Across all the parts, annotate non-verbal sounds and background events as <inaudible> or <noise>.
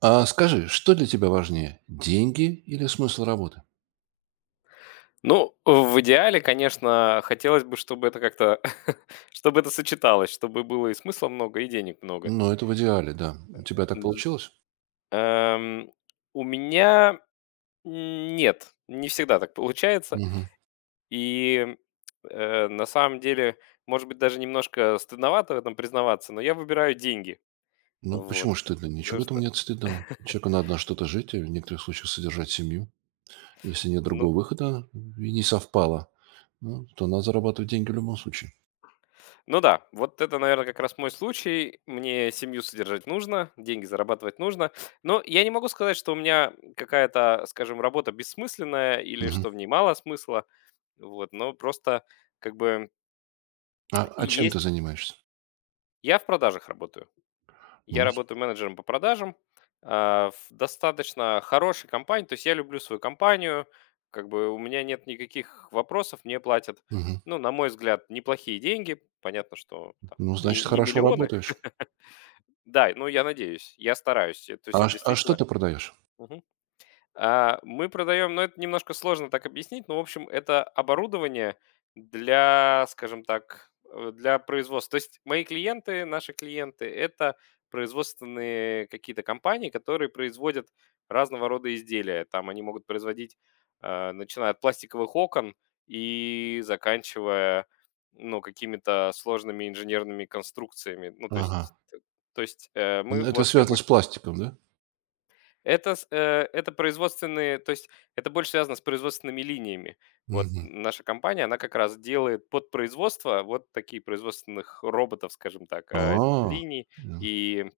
А скажи, что для тебя важнее, деньги или смысл работы? Ну, в идеале, конечно, хотелось бы, чтобы это как-то, <laughs> чтобы это сочеталось, чтобы было и смысла много, и денег много. Ну, это в идеале, да. У тебя так Д- получилось? эм, у меня нет, не всегда так получается. Мгм. И на самом деле, может быть, даже немножко стыдновато в этом признаваться, но я выбираю деньги. Ну, Вот. почему ж стыдно? Ничего Потому в этом что, нет стыдного. Человеку надо на что-то жить, и в некоторых случаях содержать семью. Если нет ну. другого выхода и не совпало, ну, то надо зарабатывать деньги в любом случае. Ну да, вот это, наверное, как раз мой случай. Мне семью содержать нужно, деньги зарабатывать нужно. Но я не могу сказать, что у меня какая-то, скажем, работа бессмысленная или Мгм. что в ней мало смысла. Вот, но просто как бы А чем ты есть... занимаешься? Я в продажах работаю. Я Ну, с- работаю менеджером по продажам в достаточно хорошей компании. То есть я люблю свою компанию, как бы у меня нет никаких вопросов, мне платят, Мгм. ну, на мой взгляд, неплохие деньги. Понятно, что там Ну, не, значит, не хорошо миллионы. работаешь. Да, ну, я надеюсь, я стараюсь. То есть я А что действительно. ты продаешь? Мгм. Мы продаем, но это немножко сложно так объяснить, но, в общем, это оборудование для, скажем так, для производства. То есть мои клиенты, наши клиенты – это производственные какие-то компании, которые производят разного рода изделия. Там они могут производить, начиная от пластиковых окон и заканчивая, ну, какими-то сложными инженерными конструкциями. Ну, то Ага. есть, то есть мы Ну, это вот как связано бы с пластиком, да? это это производственные, то есть это больше связано с производственными линиями. Вот Мгм. наша компания, она как раз делает под производство вот такие производственных роботов, скажем так, А, линий и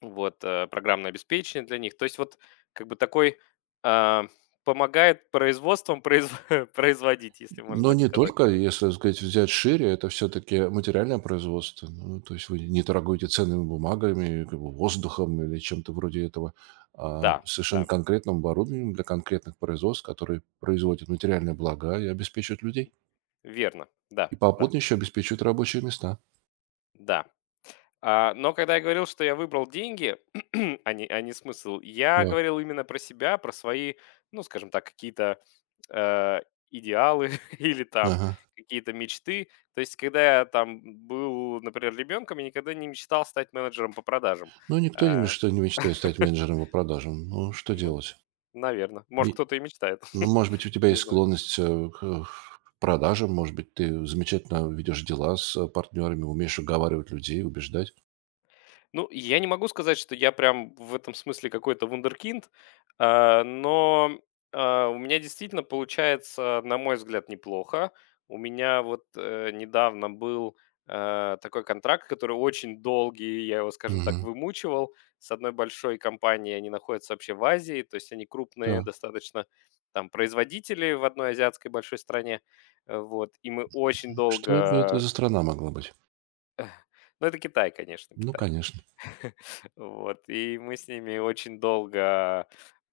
вот, программное обеспечение для них. То есть вот как бы такой, а, помогает производством произво <laughs> производить, если можно Но так не сказать. только, если, так сказать, взять шире, это все-таки материальное производство. Ну, то есть вы не торгуете ценными бумагами, как бы воздухом или чем-то вроде этого, а Да, совершенно да, конкретным оборудованием для конкретных производств, которые производят материальные блага и обеспечивают людей. верно. Да, И да, попутно еще обеспечивают рабочие места. да. Но когда я говорил, что я выбрал деньги, <clears throat> а не смысл, я Так. говорил именно про себя, про свои, ну, скажем так, какие-то э, идеалы <laughs> или там Ага. какие-то мечты. То есть, когда я там был, например, ребенком, я никогда не мечтал стать менеджером по продажам. Ну, никто не А, мечтает, не мечтает стать менеджером по продажам. Ну, что ну, делать? наверное. Может, кто-то и мечтает. Ну, может <laughs> быть, у тебя Не есть знаю. склонность к продажам, может быть, ты замечательно ведешь дела с партнерами, умеешь уговаривать людей, убеждать. Ну, я не могу сказать, что я прям в этом смысле какой-то вундеркинд, а, но, у меня действительно получается, на мой взгляд, неплохо. У меня вот, недавно был, такой контракт, который очень долгий, я его, скажем так, Мгм. вымучивал с одной большой компанией. Они находятся вообще в Азии, то есть они крупные Так. достаточно, там производители в одной азиатской большой стране. Вот, и мы очень Что бы это долго. за страна могла быть? Ну, это Китай, конечно, Ну, Китай. конечно. <laughs> Вот, и мы с ними очень долго,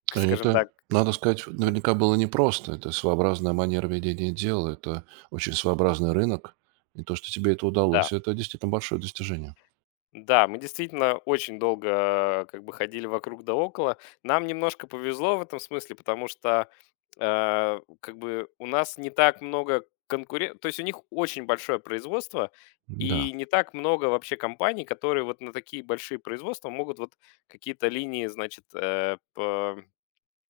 к скажем Это, так, надо м, сказать, наверняка было непросто. Это своеобразная манера ведения дела, это очень своеобразный рынок. И то, что тебе это да, удалось, это действительно большое достижение. да, мы действительно очень долго как бы ходили вокруг да около. Нам немножко повезло в этом смысле, потому что, как бы у нас не так много конкурен то есть у них очень большое производство, Да. и не так много вообще компаний, которые вот на такие большие производства могут вот какие-то линии, значит,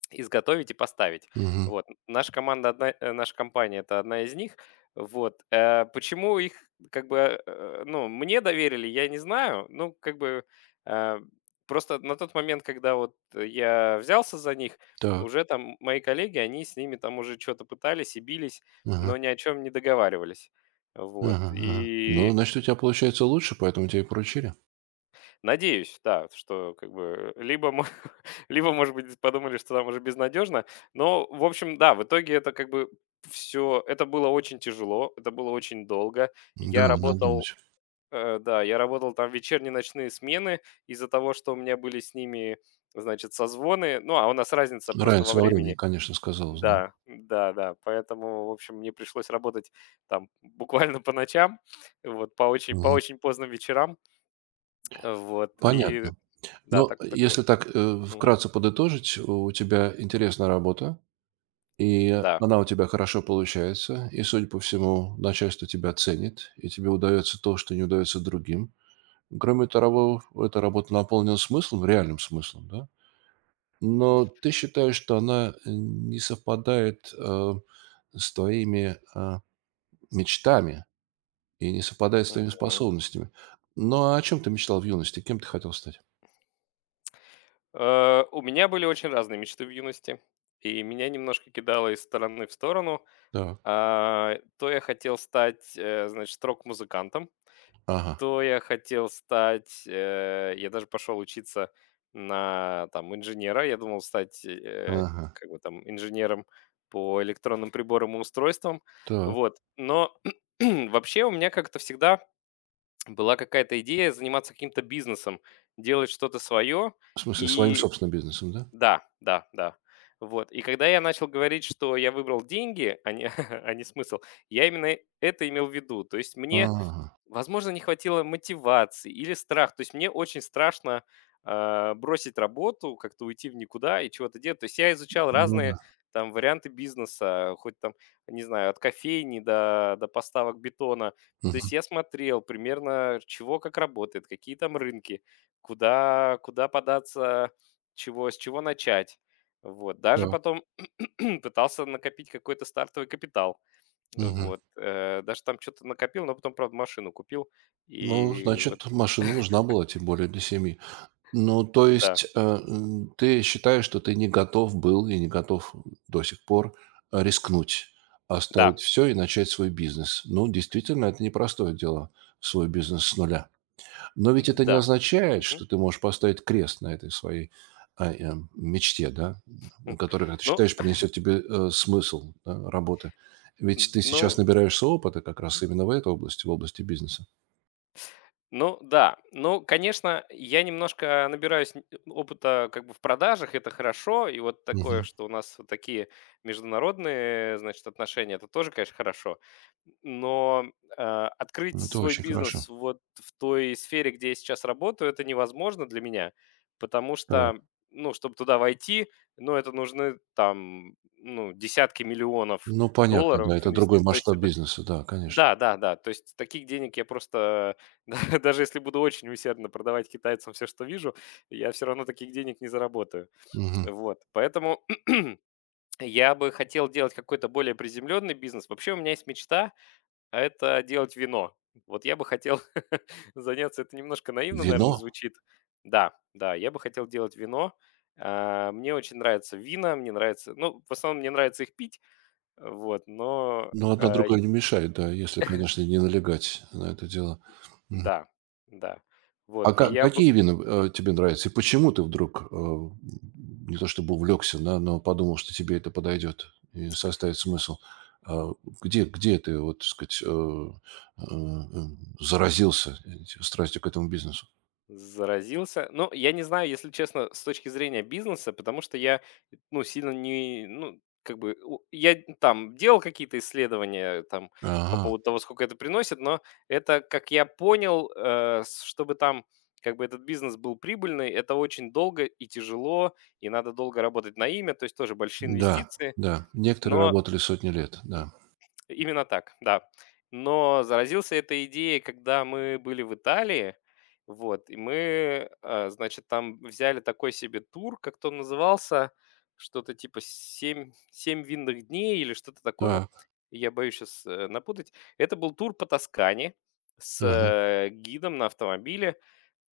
изготовить и поставить. Мгм. Вот. Наша компания — это одна из них. Вот, почему их как бы, ну, мне доверили, я не знаю. Ну, как бы, э, просто на тот момент, когда вот я взялся за них, Так. уже там мои коллеги, они с ними там уже что то пытались и бились, Ага. но ни о чем не договаривались. Вот, Ага, ага. Ну, и значит, у тебя получается лучше, поэтому тебе и поручили. надеюсь, да, что как бы либо мы, <laughs> либо, может быть, подумали, что там уже безнадежно. Но, в общем, да, в итоге это как бы все, это было очень тяжело, это было очень долго. Да, Я надо работал, думать. Да, я работал там вечерние, ночные смены из-за того, что у меня были с ними, значит, созвоны. Ну, а у нас разница просто во Разница во времени, времени. конечно, сказалась, да. Да, да, да. Поэтому, в общем, мне пришлось работать там буквально по ночам, вот, по Мгм. очень поздним вечерам. Вот. И Понятно. да, Но так такой. если так, Мгм. вкратце подытожить, у тебя интересная работа, и Да. она у тебя хорошо получается, и, судя по всему, начальство тебя ценит, и тебе удается то, что не удается другим. Кроме того, эта работа наполнена смыслом, реальным смыслом, да? Но ты считаешь, что она не совпадает, с твоими, мечтами, и не совпадает с твоими Мгм. способностями. Ну, а о чем ты мечтал в юности? Кем ты хотел стать? У меня были очень разные мечты в юности, и меня немножко кидало из стороны в сторону. Так. То я хотел стать, значит, рок-музыкантом, Ага. то я хотел стать, я даже пошел учиться на там инженера. Я думал стать, Ага. как бы там инженером по электронным приборам и устройствам. Так. Вот. Но <clears throat> вообще у меня как-то всегда была какая-то идея заниматься каким-то бизнесом, делать что-то свое. В смысле, своим И собственным бизнесом, да? да, да, да. Вот. И когда я начал говорить, что я выбрал деньги, а не, <laughs> а не смысл, я именно это имел в виду. То есть мне, Ага. возможно, не хватило мотивации или страх. То есть мне очень страшно, бросить работу, как-то уйти в никуда и чего-то делать. То есть я изучал Ну разные да. там варианты бизнеса, хоть там, не знаю, от кофейни до поставок бетона. То есть Мгм. я смотрел примерно, чего как работает, какие там рынки, куда податься, с чего начать. Вот. Даже Так. потом <clears throat> пытался накопить какой-то стартовый капитал. Мгм. Вот, даже там что то накопил, но потом, правда, машину купил. Ну, И вот значит, машина нужна была, тем более для семьи. Ну, то да, есть, ты считаешь, что ты не готов был и не готов до сих пор, рискнуть, да, оставить все и начать свой бизнес. Ну, действительно, это непростое дело- свой бизнес с нуля. Но ведь это не да. означает, Мгм. что ты можешь поставить крест на этой своей, мечте, да, М. которая, как ты Ну, считаешь, принесет тебе, смысл, да, работы. Ведь ты сейчас ну. набираешься опыта как раз именно в этой области, в области бизнеса. Ну да, ну, конечно, я немножко набираюсь опыта как бы в продажах, это хорошо, и вот такое, Мгм. что у нас вот такие международные, значит, отношения, это тоже, конечно, хорошо, но э, открыть Это свой очень хорошо. бизнес вот в той сфере, где я сейчас работаю, это невозможно для меня, потому Так. что, ну, чтобы туда войти, ну, это нужны там, ну, десятки миллионов Ну, понятно, долларов да, это другой инвестиций, то есть масштаб это бизнеса, да, конечно. да, да, да. То есть таких денег я просто, <laughs> да, даже если буду очень усердно продавать китайцам все, что вижу, я все равно таких денег не заработаю. Мгм. Вот, поэтому <clears throat> я бы хотел делать какой-то более приземленный бизнес. Вообще у меня есть мечта, а это делать вино. Вот я бы хотел <laughs> заняться, это немножко наивно, наверное, Вино? звучит. Да, да, я бы хотел делать вино. Мне очень нравятся вина, мне нравится, ну, в основном мне нравится их пить, вот, Но одно другое не мешает, да, если, конечно, не налегать на это дело. да, да. А Вот, и ка я бы какие вина, тебе нравятся? И почему ты вдруг, не то чтобы увлекся, да, но подумал, что тебе это подойдет и составит смысл? А, где ты, вот, так сказать, э, э, заразился эти страстью к этому бизнесу? заразился. Ну, я не знаю, если честно, с точки зрения бизнеса, потому что я, ну, сильно не, ну, как бы, я там делал какие-то исследования там по Ага, поводу того, сколько это приносит, но это, как я понял, чтобы там как бы этот бизнес был прибыльный, это очень долго и тяжело, и надо долго работать на имя, то есть тоже большие да, инвестиции, да. Некоторые но работали сотни лет, да. именно так, да. Но заразился этой идеей, когда мы были в Италии. Вот, и мы, значит, там взяли такой себе тур, как-то он назывался, что-то типа семь винных дней или что-то такое. Так, Я боюсь сейчас напутать. Это был тур по Тоскане с мгм, гидом на автомобиле.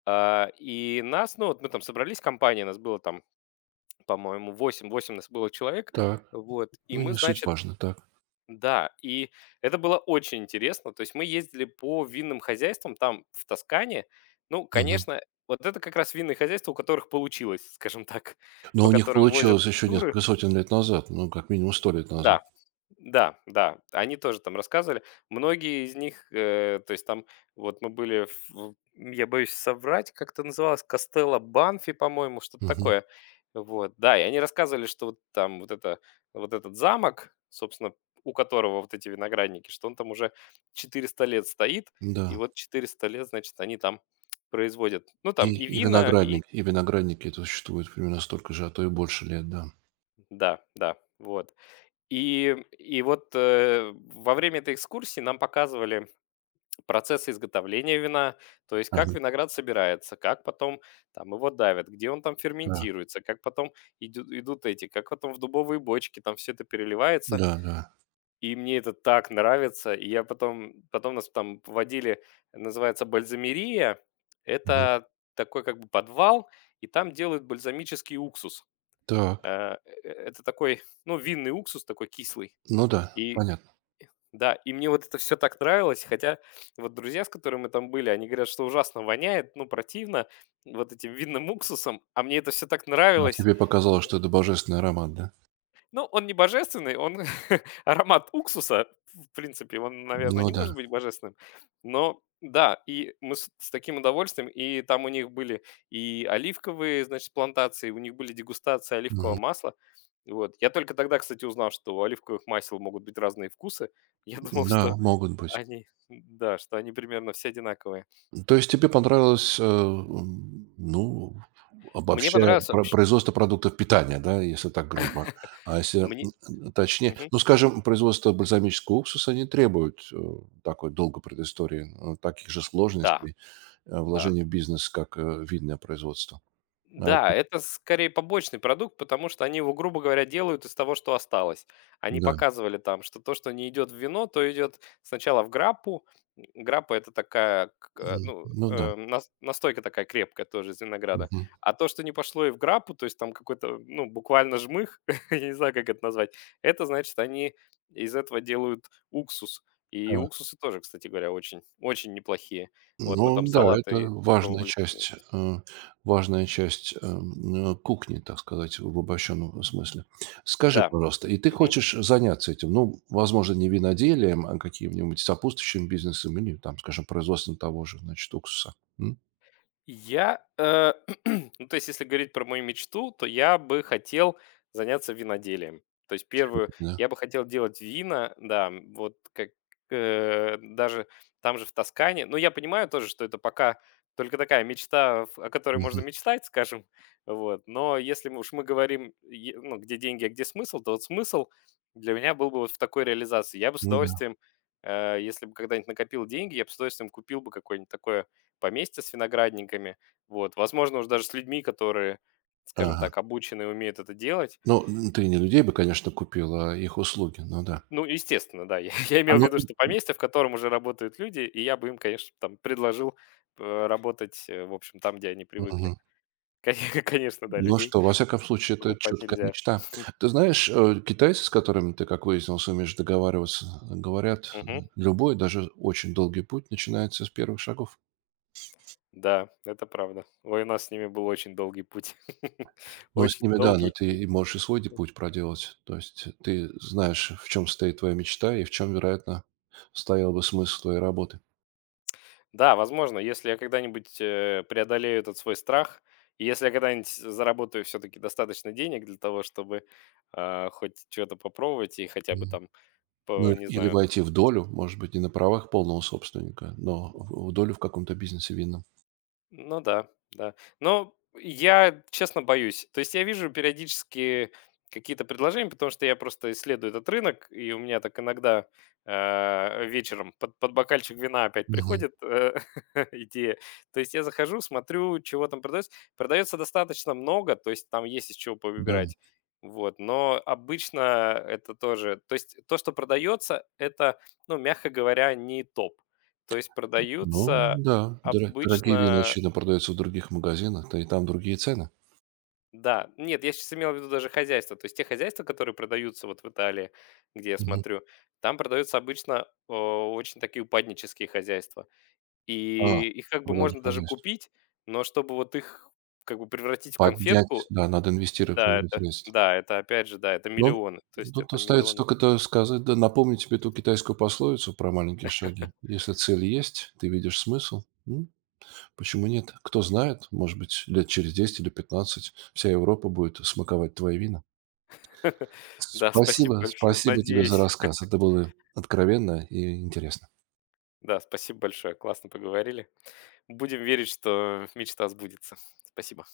И нас, ну, вот мы там собрались, компания, нас было там, по-моему, восемь-8 нас было человек. так. Вот, и Ну, мы, не суть значит, важно, так. да, и это было очень интересно. То есть мы ездили по винным хозяйствам там, в Тоскане. Ну, Мгм. конечно, вот это как раз винные хозяйства, у которых получилось, скажем так, <laughs> Но по у них которым возят получилось еще туры. несколько сотен лет назад, ну, как минимум 100 лет назад. Да, да, да, они тоже там рассказывали. Многие из них, то есть там вот мы были, я боюсь соврать, как это называлось, Костелло Банфи, по-моему, что-то Мгм. такое. Вот, да, и они рассказывали, что вот там вот, это, вот этот замок, собственно, у которого вот эти виноградники, что он там уже 400 лет стоит, и Да. вот 400 лет, значит, они там производят, ну, И там и и вина, и... виноградник, и виноградники это существует примерно столько же, а то и больше лет, да. Да, да, вот. И, и вот во время этой экскурсии нам показывали процесс изготовления вина, то есть как Ага, виноград собирается, как потом там его давят, где он там да, ферментируется, как потом идут эти, как потом в дубовые бочки там все это переливается. да, да. И мне это так нравится. И я потом, потом нас там водили, называется бальзамерия. Мгм. Это такой как бы подвал, и там делают бальзамический уксус. Так, Это такой, ну, винный уксус такой кислый. ну да, И понятно. да, и мне вот это все так нравилось, хотя вот друзья, с которыми мы там были, они говорят, что ужасно воняет, ну, противно вот этим винным уксусом, а мне это все так А нравилось. тебе показалось, что это божественный аромат, да? Ну, он не божественный, он <laughs> аромат уксуса, в принципе, он, наверное, Ну не да. может быть божественным. Но да, и мы с таким удовольствием, и там у них были и оливковые, значит, плантации, у них были дегустации оливкового Мгм. масла. Вот. Я только тогда, кстати, узнал, что у оливковых масел могут быть разные вкусы. <laughs> Я думал, Да, что могут быть. они, да, что они примерно все одинаковые. То есть тебе понравилось, ну, Мне обобщая, понравился, про вообще производство продуктов питания, да, если так грубо. А если, мне. Точнее, Мгм. ну, скажем, производство бальзамического уксуса не требует, такой долгой предыстории, таких же Да, сложностей. Да, Вложения в бизнес как, видное производство. А, то да, есть это скорее побочный продукт, потому что они его, грубо говоря, делают из того, что осталось. Они да, показывали там, что то, что не идет в вино, то идет сначала в граппу. Граппа это такая, ну, ну да, настойка такая крепкая тоже из винограда. мгм, А то, что не пошло и в граппу, то есть там какой-то, ну, буквально жмых, <laughs> я не знаю, как это назвать, это значит, они из этого делают уксус. И да. уксусы тоже, кстати говоря, очень, очень неплохие. Вот мы Ну там да, это салаты важная пробовали с ним. часть, кухни, так сказать, в обобщенном смысле. Скажи, Да. пожалуйста, и ты хочешь заняться этим, ну, возможно, не виноделием, а каким-нибудь сопутствующим бизнесом или, там, скажем, производством того же, значит, уксуса? Я, <clears throat> ну, то есть, если говорить про мою мечту, то я бы хотел заняться виноделием. То есть, первую, Все-таки, да? я бы хотел делать вина, да, вот как даже там же в Тоскане. Но я понимаю тоже, что это пока только такая мечта, о которой можно Мгм. мечтать, скажем, вот. Но если мы уж мы говорим, ну, где деньги, а где смысл, то вот смысл для меня был бы вот в такой реализации. Я бы с Ну да. удовольствием, если бы когда-нибудь накопил деньги, я бы с удовольствием купил бы какое-нибудь такое поместья с виноградниками. Вот, возможно, уже даже с людьми, которые, скажем Ага. так, обучены и умеют это делать. Ну, н ты не людей бы, конечно, купила, а их услуги, ну да. Ну, естественно, да, <laughs> я А имел в ну. виду, что поместье, в котором уже работают люди, и я бы им, конечно, там предложил работать, в общем, там, где они привыкли. Мгм. <laughs> Конечно, да, Ну людей что, во всяком случае, это покупать чуткая нельзя. мечта. Ты знаешь, китайцы, с которыми ты, как выяснилось, умеешь договариваться, говорят, Мгм. любой, даже очень долгий путь начинается с первых шагов. Да, это правда. Ой, у нас с ними был очень долгий путь. <laughs> Но с Очень ними, да, но долгий. ты и можешь и свой путь проделать. То есть ты знаешь, в чем стоит твоя мечта и в чем, вероятно, стоял бы смысл твоей работы. Да, возможно, если я когда-нибудь, преодолею этот свой страх, и если я когда-нибудь заработаю все таки достаточно денег для того, чтобы, хоть что то попробовать и хотя бы Мгм. там Ну, не или знаю. войти в долю, может быть, не на правах полного собственника, но в долю в каком-то бизнесе винном. Ну да, да. Но я, честно, боюсь. То есть я вижу периодически какие-то предложения, потому что я просто исследую этот рынок, и у меня так иногда вечером под бокальчик вина опять Мгм. приходит <laughs> идея. То есть я захожу, смотрю, чего там продается. Продается достаточно много, то есть там есть из чего Да. повыбирать. Вот, но обычно это тоже... То есть то, что продается, это, ну, мягко говоря, не топ. То есть Ну продаются да, дорогие вина, обычно. очевидно, продаются в других магазинах, да и там другие цены. Да, нет, я сейчас имел в виду даже хозяйство. То есть те хозяйства, которые продаются вот в Италии, где я Мгм. смотрю, там продаются обычно очень такие упаднические хозяйства. А, И их как бы продажа можно даже хозяйства. купить, но чтобы вот их как бы превратить в Поднять, конфетку, да, надо инвестировать новые средства. да, это опять же, да, это Ну, миллионы. То есть тут это остается миллионы. только то сказать, да напомнить тебе эту китайскую пословицу про маленькие шаги. Если цель есть, ты видишь смысл, почему нет? Кто знает, может быть, лет через 10 или 15 вся Европа будет смаковать твои вина. <laughs> Да, спасибо Спасибо, большое, спасибо тебе за надеюсь. рассказ. Это было откровенно и интересно. Да, спасибо большое, классно поговорили. Будем верить, что мечта сбудется. Спасибо.